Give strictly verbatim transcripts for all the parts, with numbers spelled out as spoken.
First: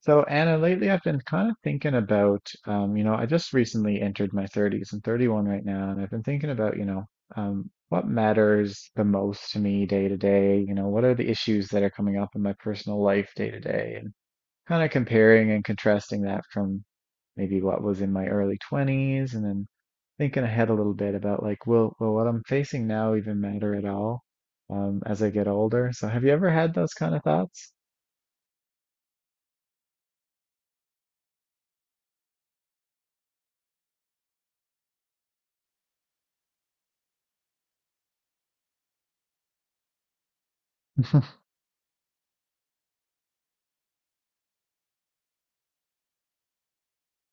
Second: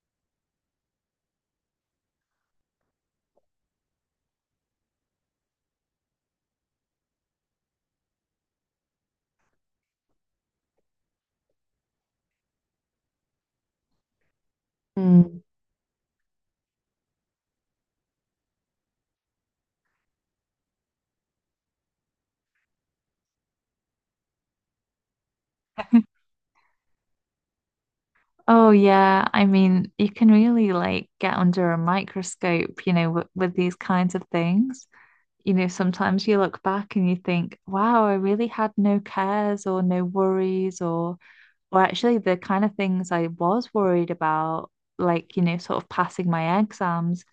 So Anna, lately I've been kind of thinking about, um, you know, I just recently entered my thirties. I'm thirty-one right now, and I've been thinking about, you know, um, what matters the most to me day to day. You know, what are the issues that are coming up in my personal life day to day, and kind of Mm. comparing and contrasting that from maybe what was in my early twenties, and then thinking ahead a little bit about like, will, will what I'm facing now even matter at all, um, as I get older? So have you ever had those kind of thoughts? Oh yeah, I mean, you can really like get under a microscope, you know, with, with these kinds of things. You know, sometimes you look back and you think, wow, I really had no cares or no worries or or actually the kind of things I was worried about, like, you know, sort of passing my exams,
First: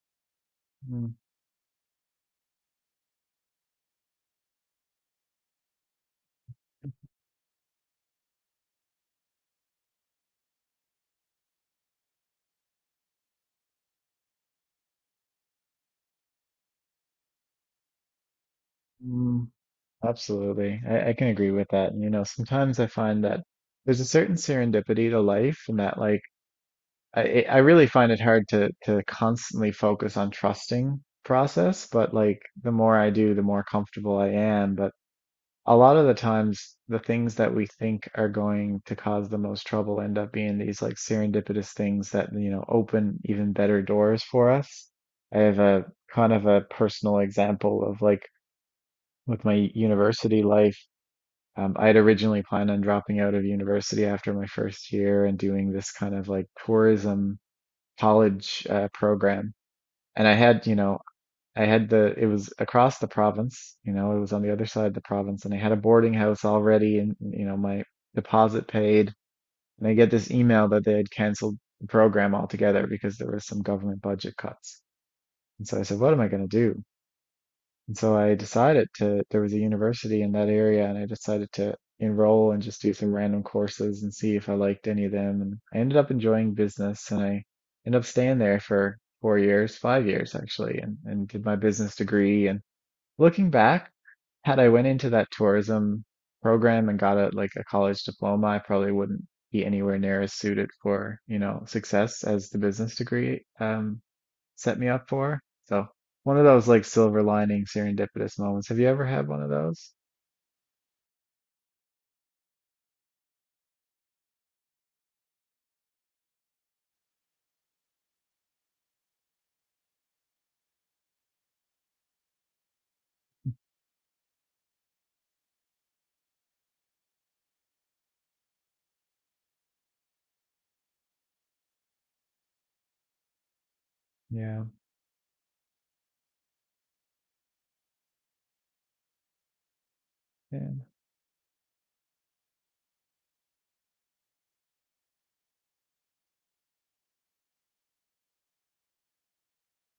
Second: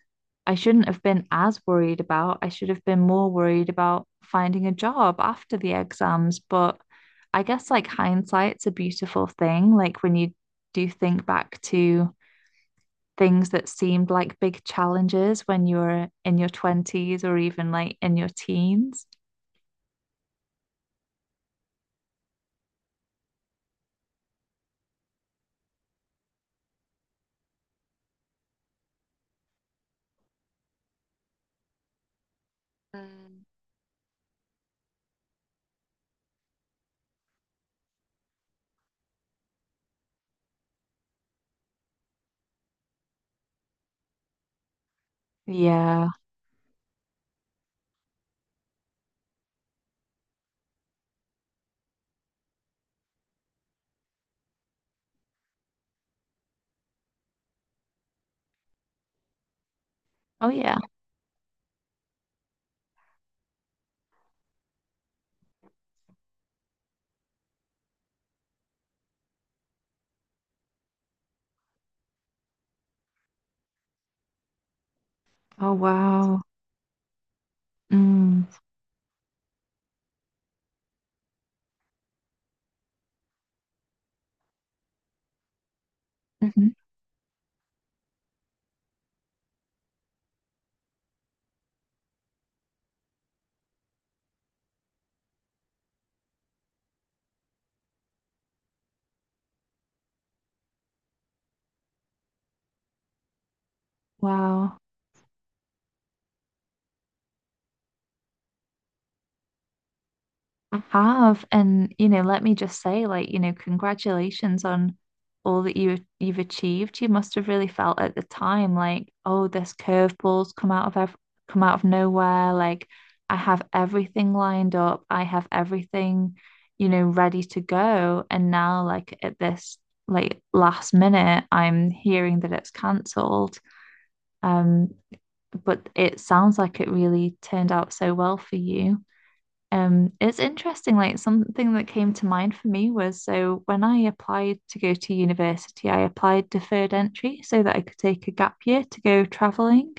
I shouldn't have been as worried about. I should have been more worried about finding a job after the exams. But I guess like hindsight's a beautiful thing. Like when you do think back to things that seemed like big challenges when you were in your twenties or even like in your teens. Mhm. Mm, absolutely. I, I can agree with that. And, you know, sometimes I find that there's a certain serendipity to life and that like I I I really find it hard to to constantly focus on trusting process, but like the more I do, the Mm. more comfortable I am. But a lot of the times the things that we think are going to cause the most trouble end up being these like serendipitous things that you know open even better doors for us. I have a Yeah. kind of a personal example of like with my university life. Um, I had originally planned on dropping out of university after my first year and doing this kind of like tourism college uh, program. And I Oh, had, you yeah. know, I had the it was across the province, you know, it was on the other side of the province, and I had a boarding house already and you know, my deposit paid. And I get this email that they had canceled the program altogether because there was some government budget cuts. And Oh, so I said, what am I wow. going to do? And so I Mm. decided to, there was a university in that area and I decided to enroll and just do some random courses and see if I liked any of them. And I ended up enjoying hmm business and I ended up staying there for four years, five years actually, and, and did my business degree and looking back, had I went into that tourism program and got a like a college diploma, I probably wouldn't be anywhere near as suited for, you know, success as the business degree um set Wow. me up for. So one of those like silver lining serendipitous moments. Have you ever had one of those? I have, and you know, let me just say, like, you know, congratulations on all that you you've achieved. You must have really felt at the time, like, oh, this curveball's come out of ev come out of nowhere. Like, I have everything lined up. I have everything, you know, ready to go. And now, like, at this like last minute, I'm hearing that it's cancelled. Yeah. Um, but it sounds like it really turned out so well for you. Um, it's Yeah. interesting, like something that came to mind for me was so when I applied to go to university, I applied deferred entry so that I could take a gap year to go traveling.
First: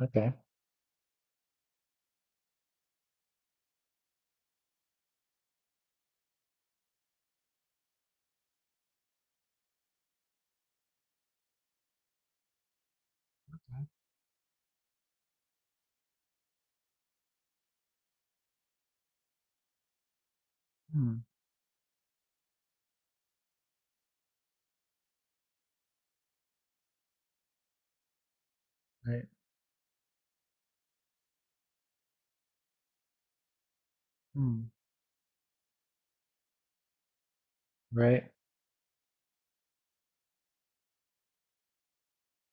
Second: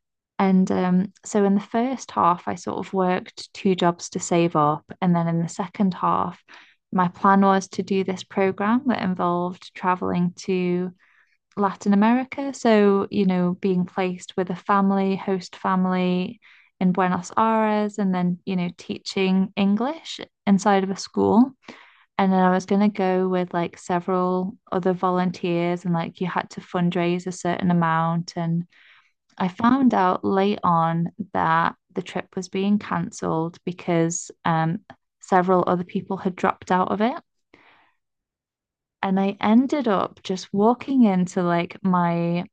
Okay. And um, so in the first half, I sort of worked two jobs to save up. And then in the second half, my plan was to do this program that involved traveling to Latin America. So, you know, being placed with a family, host family in Buenos Aires, and then, you know, teaching English inside of a Hmm. school. And then I was going to go with like several other volunteers, and like you had to fundraise a certain amount. And Right. I found out late on that the trip was being cancelled because Hmm. um, several other people had dropped out of it. Right. And I ended up just walking into like my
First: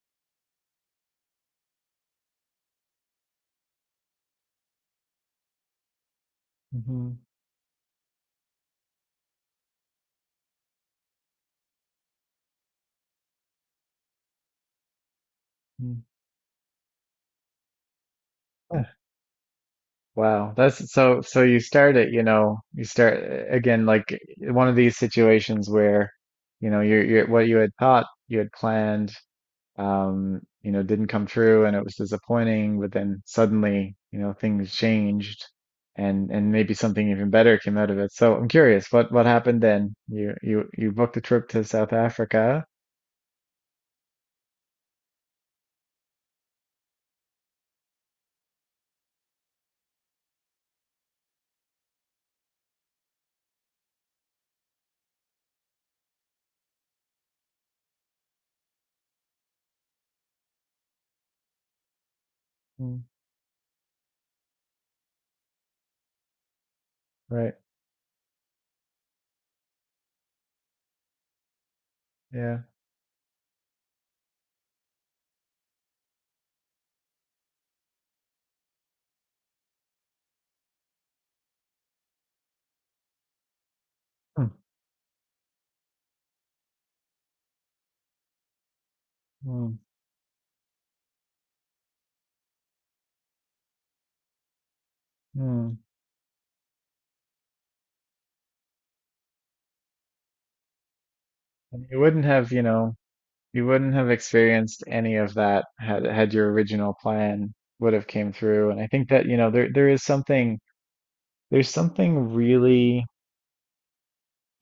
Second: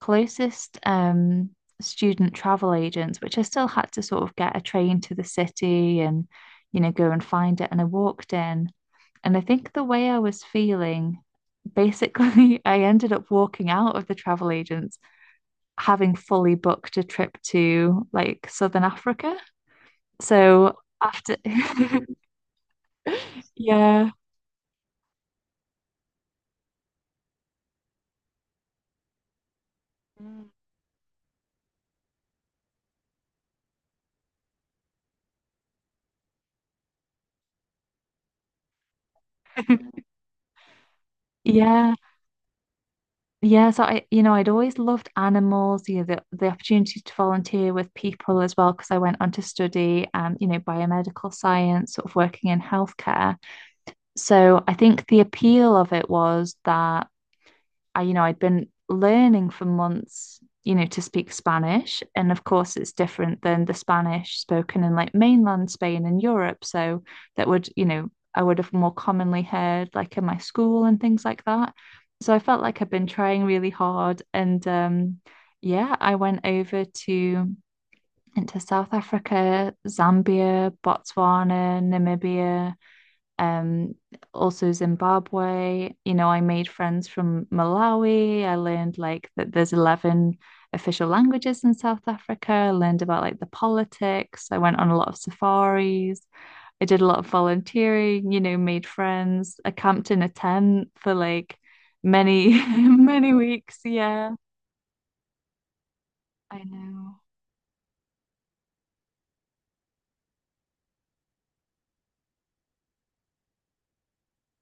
closest um, student travel agents, which I still had to sort of get a train to the city and, you know, go Mm-hmm. and find it. And I walked in, and I think the way I was feeling, basically, I ended up walking out of the travel agents having fully booked a trip to like Southern Africa. Wow, So that's so after, so you start it, you know, you start again yeah, like one of these situations where, you know, you're, you're what you had thought you had planned, um, you know, didn't come true and it was disappointing, but then suddenly, you know, things changed and and maybe something even better came out of it. So I'm curious, what what happened then? You you you booked a trip to South yeah. Africa, Yeah, so I, you know, I'd always loved animals, you know, the, the opportunity to volunteer with people as well, because I went on to study, um, you know, biomedical science, sort of working in healthcare. So I think the appeal of it was that I, you know, I'd been learning for months, you know, to speak Spanish. And of course, it's Mm, different than the Spanish spoken in like mainland Spain and Europe. So that right? would, you know, I would have more commonly heard like in my school and things like that. So I Yeah. felt like I've been trying really hard. And um, yeah, I went over to into South Africa, Zambia, Botswana, Namibia, um, Mm, also Zimbabwe. You know, I made friends from Malawi. I learned like that there's mm, eleven official languages in South Africa. I learned about like the politics. I went on a lot of mm. safaris. I did a lot of volunteering, you know, made friends. I camped in a tent for like And you wouldn't many, have, you know, many You weeks. wouldn't have Yeah, experienced any of that had had your I original know. plan would have came through. And I think that, you know, there there is something there's something really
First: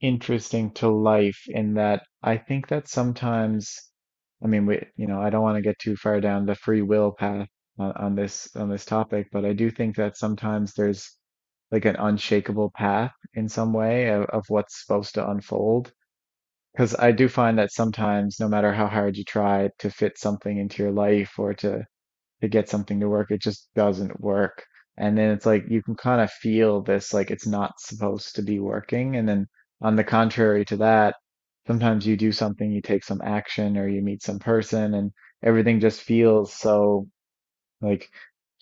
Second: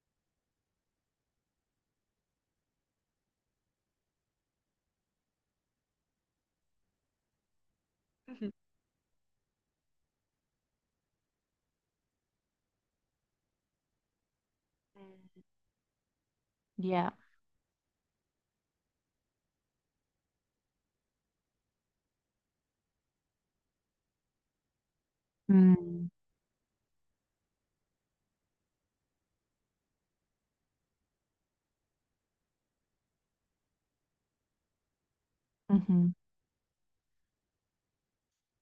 interesting to life in that I think that sometimes I mean we you know, I don't want to get too far down the free will path on, on this Mhm. on this topic, but I do think that sometimes there's like an unshakable path in some way of, of what's supposed to unfold. Because I Yeah. do find that sometimes, no matter how hard you try to fit something into your life or to to get something to work, it just doesn't work. And then it's like you can Mm. kind of feel this, like it's not supposed to be working. And then on the contrary to that, sometimes you do something, you take some action or you meet some person and everything just hmm feels so like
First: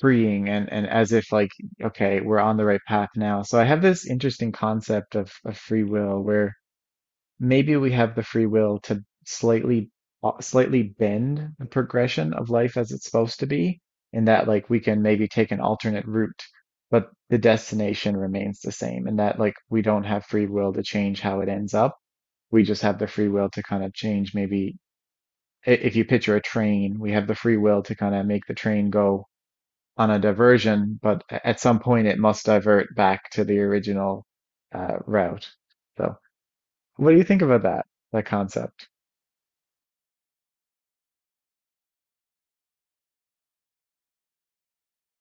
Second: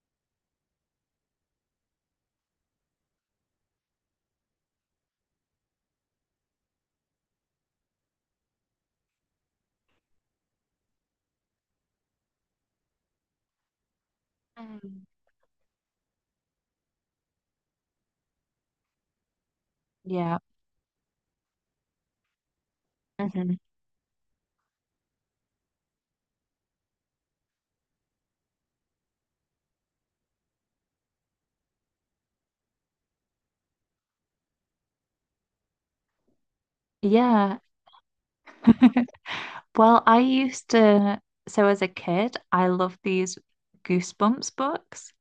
freeing and, and as if like, okay, we're on the right path now. So I have this interesting concept of, of free will where maybe we have the free will to slightly uh, slightly bend the progression of life as it's supposed to be in that like we can Mhm. maybe take an alternate route but the destination remains the same and that like we don't have Yeah. free will to change how it ends up. We just have the free will Mhm. to kind of change maybe i- if you picture a train we have the free will to kind of make the train go on a diversion but a- at some point it must divert back to the original uh, route. So what do you think Yeah. about that that concept? Well, I used to, so as a kid, I loved these Goosebumps books.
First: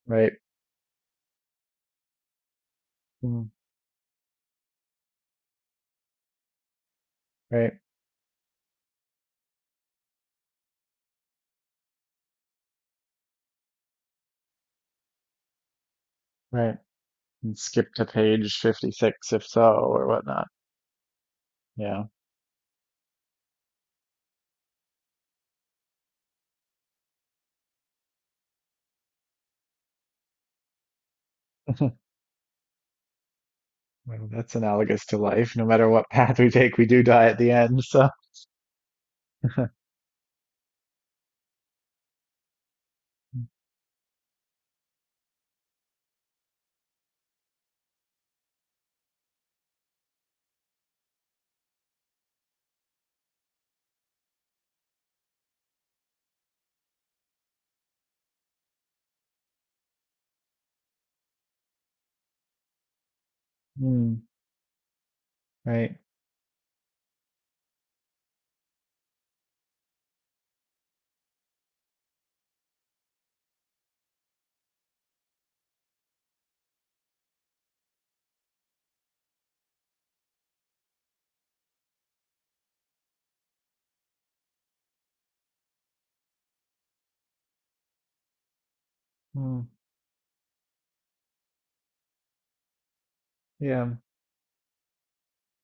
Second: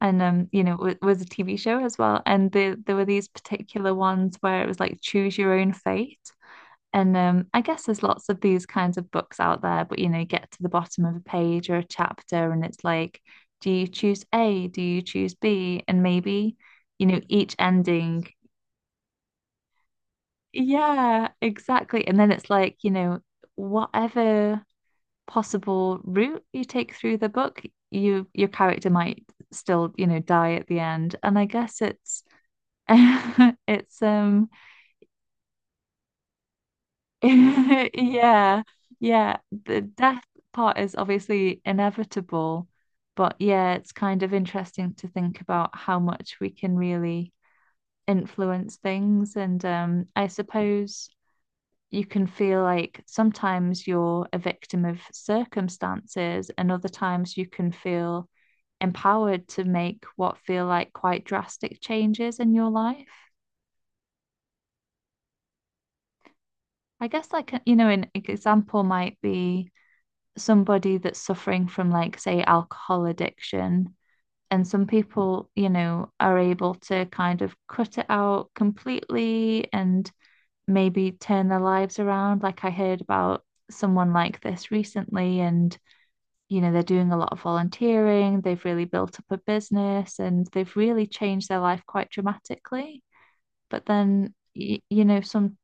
And Right. um, you know, it was a T V show as well. And there, there were these Mm, particular ones where it was like choose your own fate. And um, I Right. guess there's lots of these kinds of books out there, but you know, you get to the bottom of a page or a chapter, and it's like, do you choose A? Do you choose B? And maybe, Right. you know, each And skip to ending. page fifty-six if so, or whatnot. Yeah, Yeah. exactly. And then it's like, you know, whatever possible route you take through the book, you your character might still, you know, die at the end. And I guess it's it's Well, um that's analogous to life. No matter what path we take, we do die at the end. So, yeah, yeah, the death part is obviously inevitable, but yeah, it's kind of interesting to think about how much we can really influence things, and um I suppose you can feel like sometimes you're a victim of circumstances, and other times you can feel empowered to make what feel like quite drastic changes in your life. mm, right. I guess, like, uh, you know, an example might be somebody that's suffering from, like, say, alcohol addiction. And some people, you know, are able to kind of cut it out completely and maybe turn their lives around. Like I heard about someone like this recently, and you know, they're doing a lot of volunteering, they've really built up a Mm, business and they've really changed their life quite dramatically. But yeah. then, you, you know, some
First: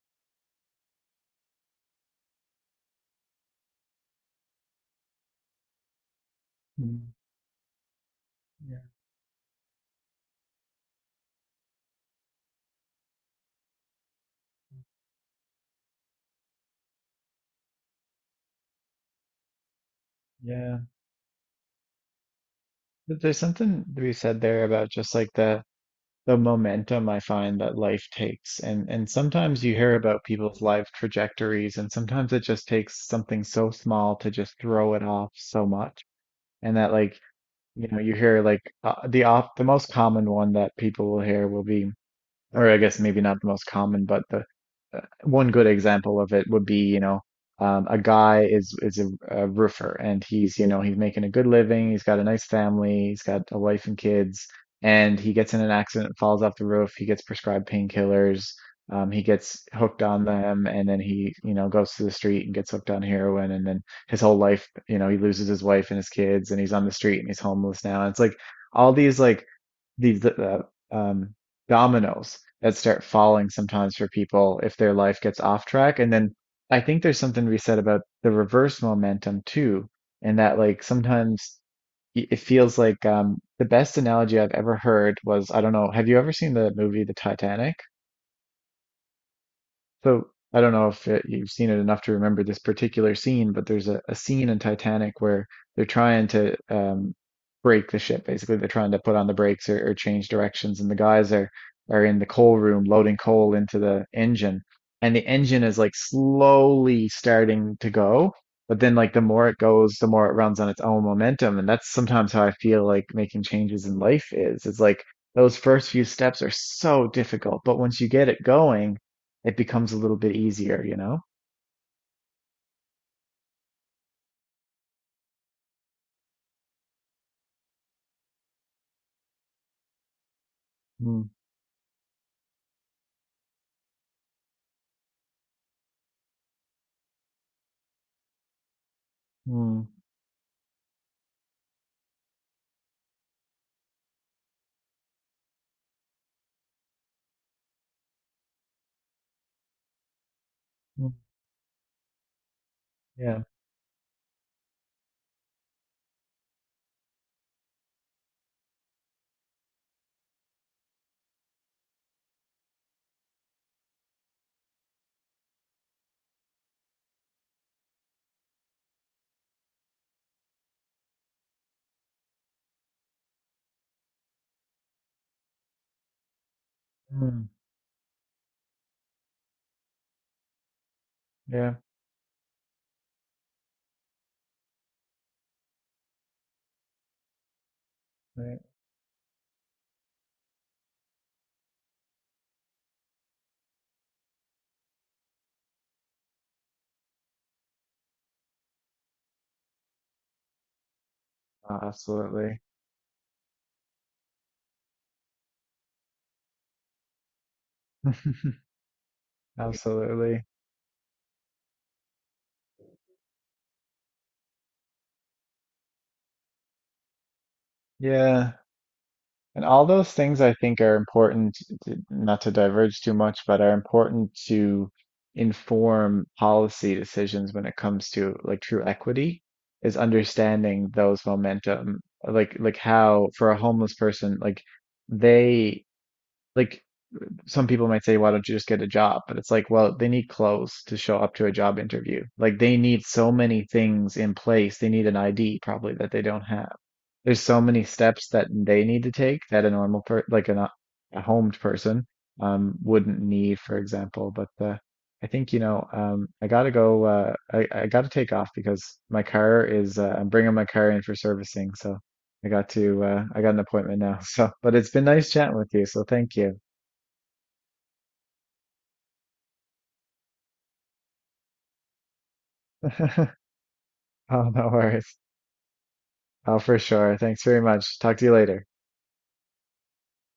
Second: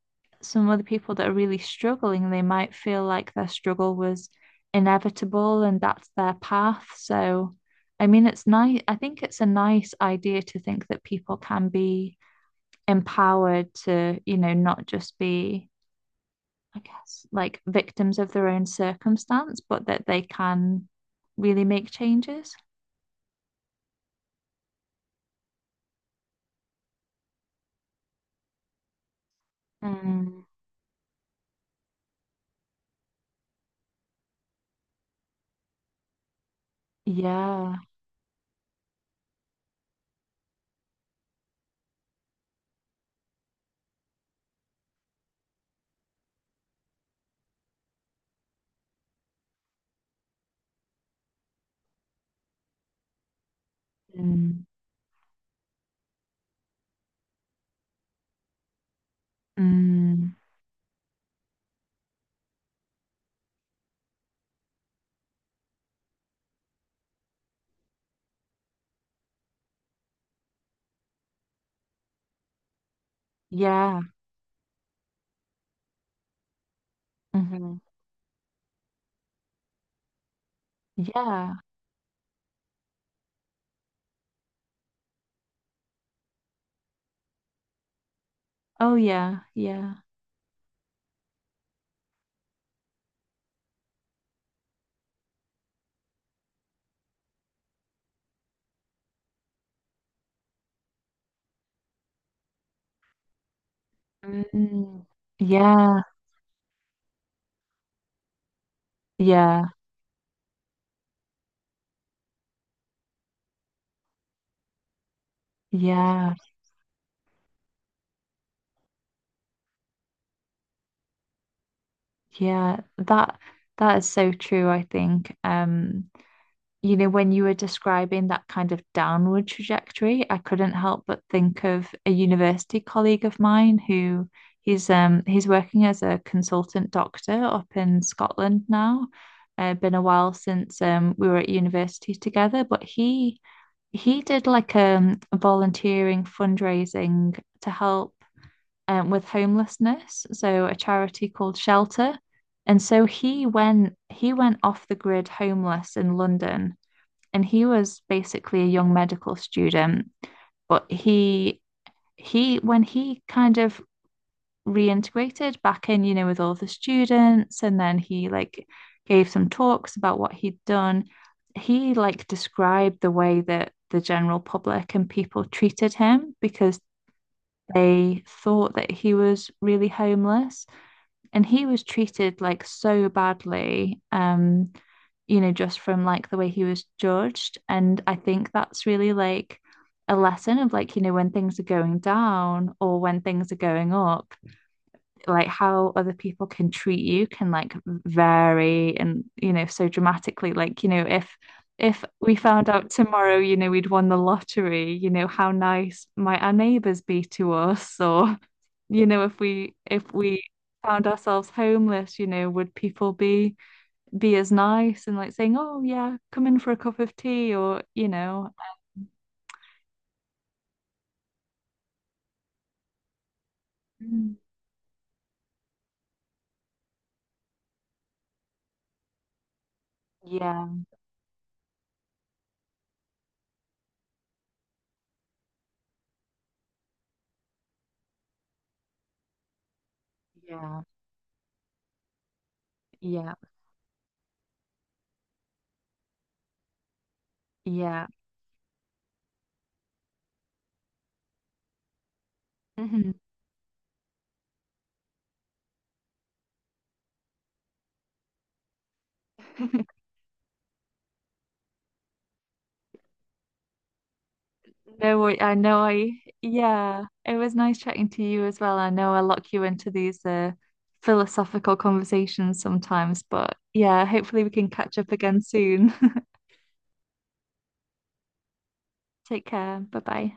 some other people that are really struggling, they might feel like their struggle was inevitable and that's their path. Mm, So, I mean, it's yeah. nice. I think it's a nice idea to think that people can be empowered to, you know, not just be I guess, like victims of their own circumstance, but that they Yeah. can really make changes. But there's something to be said there about just like the the momentum I find that life takes. And and sometimes you hear about Mm. people's life trajectories, and sometimes it just takes something so small to just throw it off so much. And that like Yeah. you know, you hear like uh, the op the most common one that people will hear will be or I guess maybe not the most common, but the uh, one good example of it would be, you know, um, a guy is is a, a roofer and he's, you know, he's making a good living, he's got a nice family, he's got a wife and kids, Mm. and he gets in an accident, falls off the roof, he gets prescribed painkillers, um, he gets hooked on Mm. them, and then he, you know, goes to the street and gets hooked on heroin, and then his whole life, you know, he loses his wife and his kids, and he's on the street and he's homeless now. And it's like all these like these uh, um, dominoes that start falling sometimes Yeah. for people if their life gets off track. And then I think there's something to be said hmm about the reverse momentum too, and that like Yeah. sometimes y- it feels like um, the best analogy I've ever heard was I don't know, have you ever seen the movie The Titanic? Oh, yeah. Yeah. So I don't know if uh you've seen it enough to remember this particular scene, but there's a, a scene in Titanic where they're trying to um, brake the ship. Basically, they're trying to put on the brakes or, or change directions, and the guys are are in the coal room loading coal into the Mm. engine, Mm. and the engine is like Yeah. slowly starting to go. But then, like the more it Yeah. goes, the more it runs on its own momentum, and that's sometimes how I feel like making changes in life is. It's like those first few Yeah. steps are so difficult, but once you get it going it becomes a little bit easier, you know? Yeah. That that is so true, I think. Um, you know, when you were describing that kind of downward trajectory, I couldn't help but Mm, think of a university colleague of mine who he's um he's working as a consultant doctor up in Scotland now. Uh, mm, Been a while since um we were at university together, but he he did like um volunteering, fundraising to help um with homelessness, so a mm, charity called Shelter. And so yeah, he went he went off the grid, homeless in London, and he was basically a young medical student, but he he when he kind of reintegrated back in, you know, with all the students, and then he like gave some talks about what he'd done. He like described the way that the general public and people treated him because mm, they thought that he was really homeless, and he yeah, was treated like so badly, um you know, just from like the way he was judged. And I think right. that's really like a lesson of like, you know, when things are going down or when things are going up, like how other people can treat you can like vary, and you know, so dramatically, like, you know, if Uh, if we Absolutely. found out tomorrow, you know, we'd won the lottery, you know, how nice might our neighbors be to us? Or, you know, if we if we Absolutely. found ourselves homeless, you know, would people be be as nice and like saying, "Oh yeah, come in for a cup of tea," or you know, Yeah. And all those things I think are important, to, not to diverge too much, but are important Mm. to inform policy decisions when it comes to like true equity, is Yeah, understanding those momentum, like like how for a homeless person, like they like some people might say, why don't you just get a job? But it's like, well, they need yeah, clothes to show up to a job interview. Like they need so yeah, many things in place. They need an I D probably that they don't have. There's so many yeah. steps that they need to take that a normal per like an, a homed person um Mhm. wouldn't need, for example. But uh, I think you know um I gotta go. Uh, I I gotta take off because my car is. Uh, I'm bringing my car in for servicing, so. I got to, uh, I got an appointment now. So, but it's been No, nice I I chatting with know you. So I, thank you. yeah, it was nice chatting to you as well. I know I lock you into these uh, philosophical conversations sometimes, but yeah, hopefully Oh, we no can catch up worries. again soon. Oh, for sure. Thanks very much. Talk to you later. Take care. Bye bye.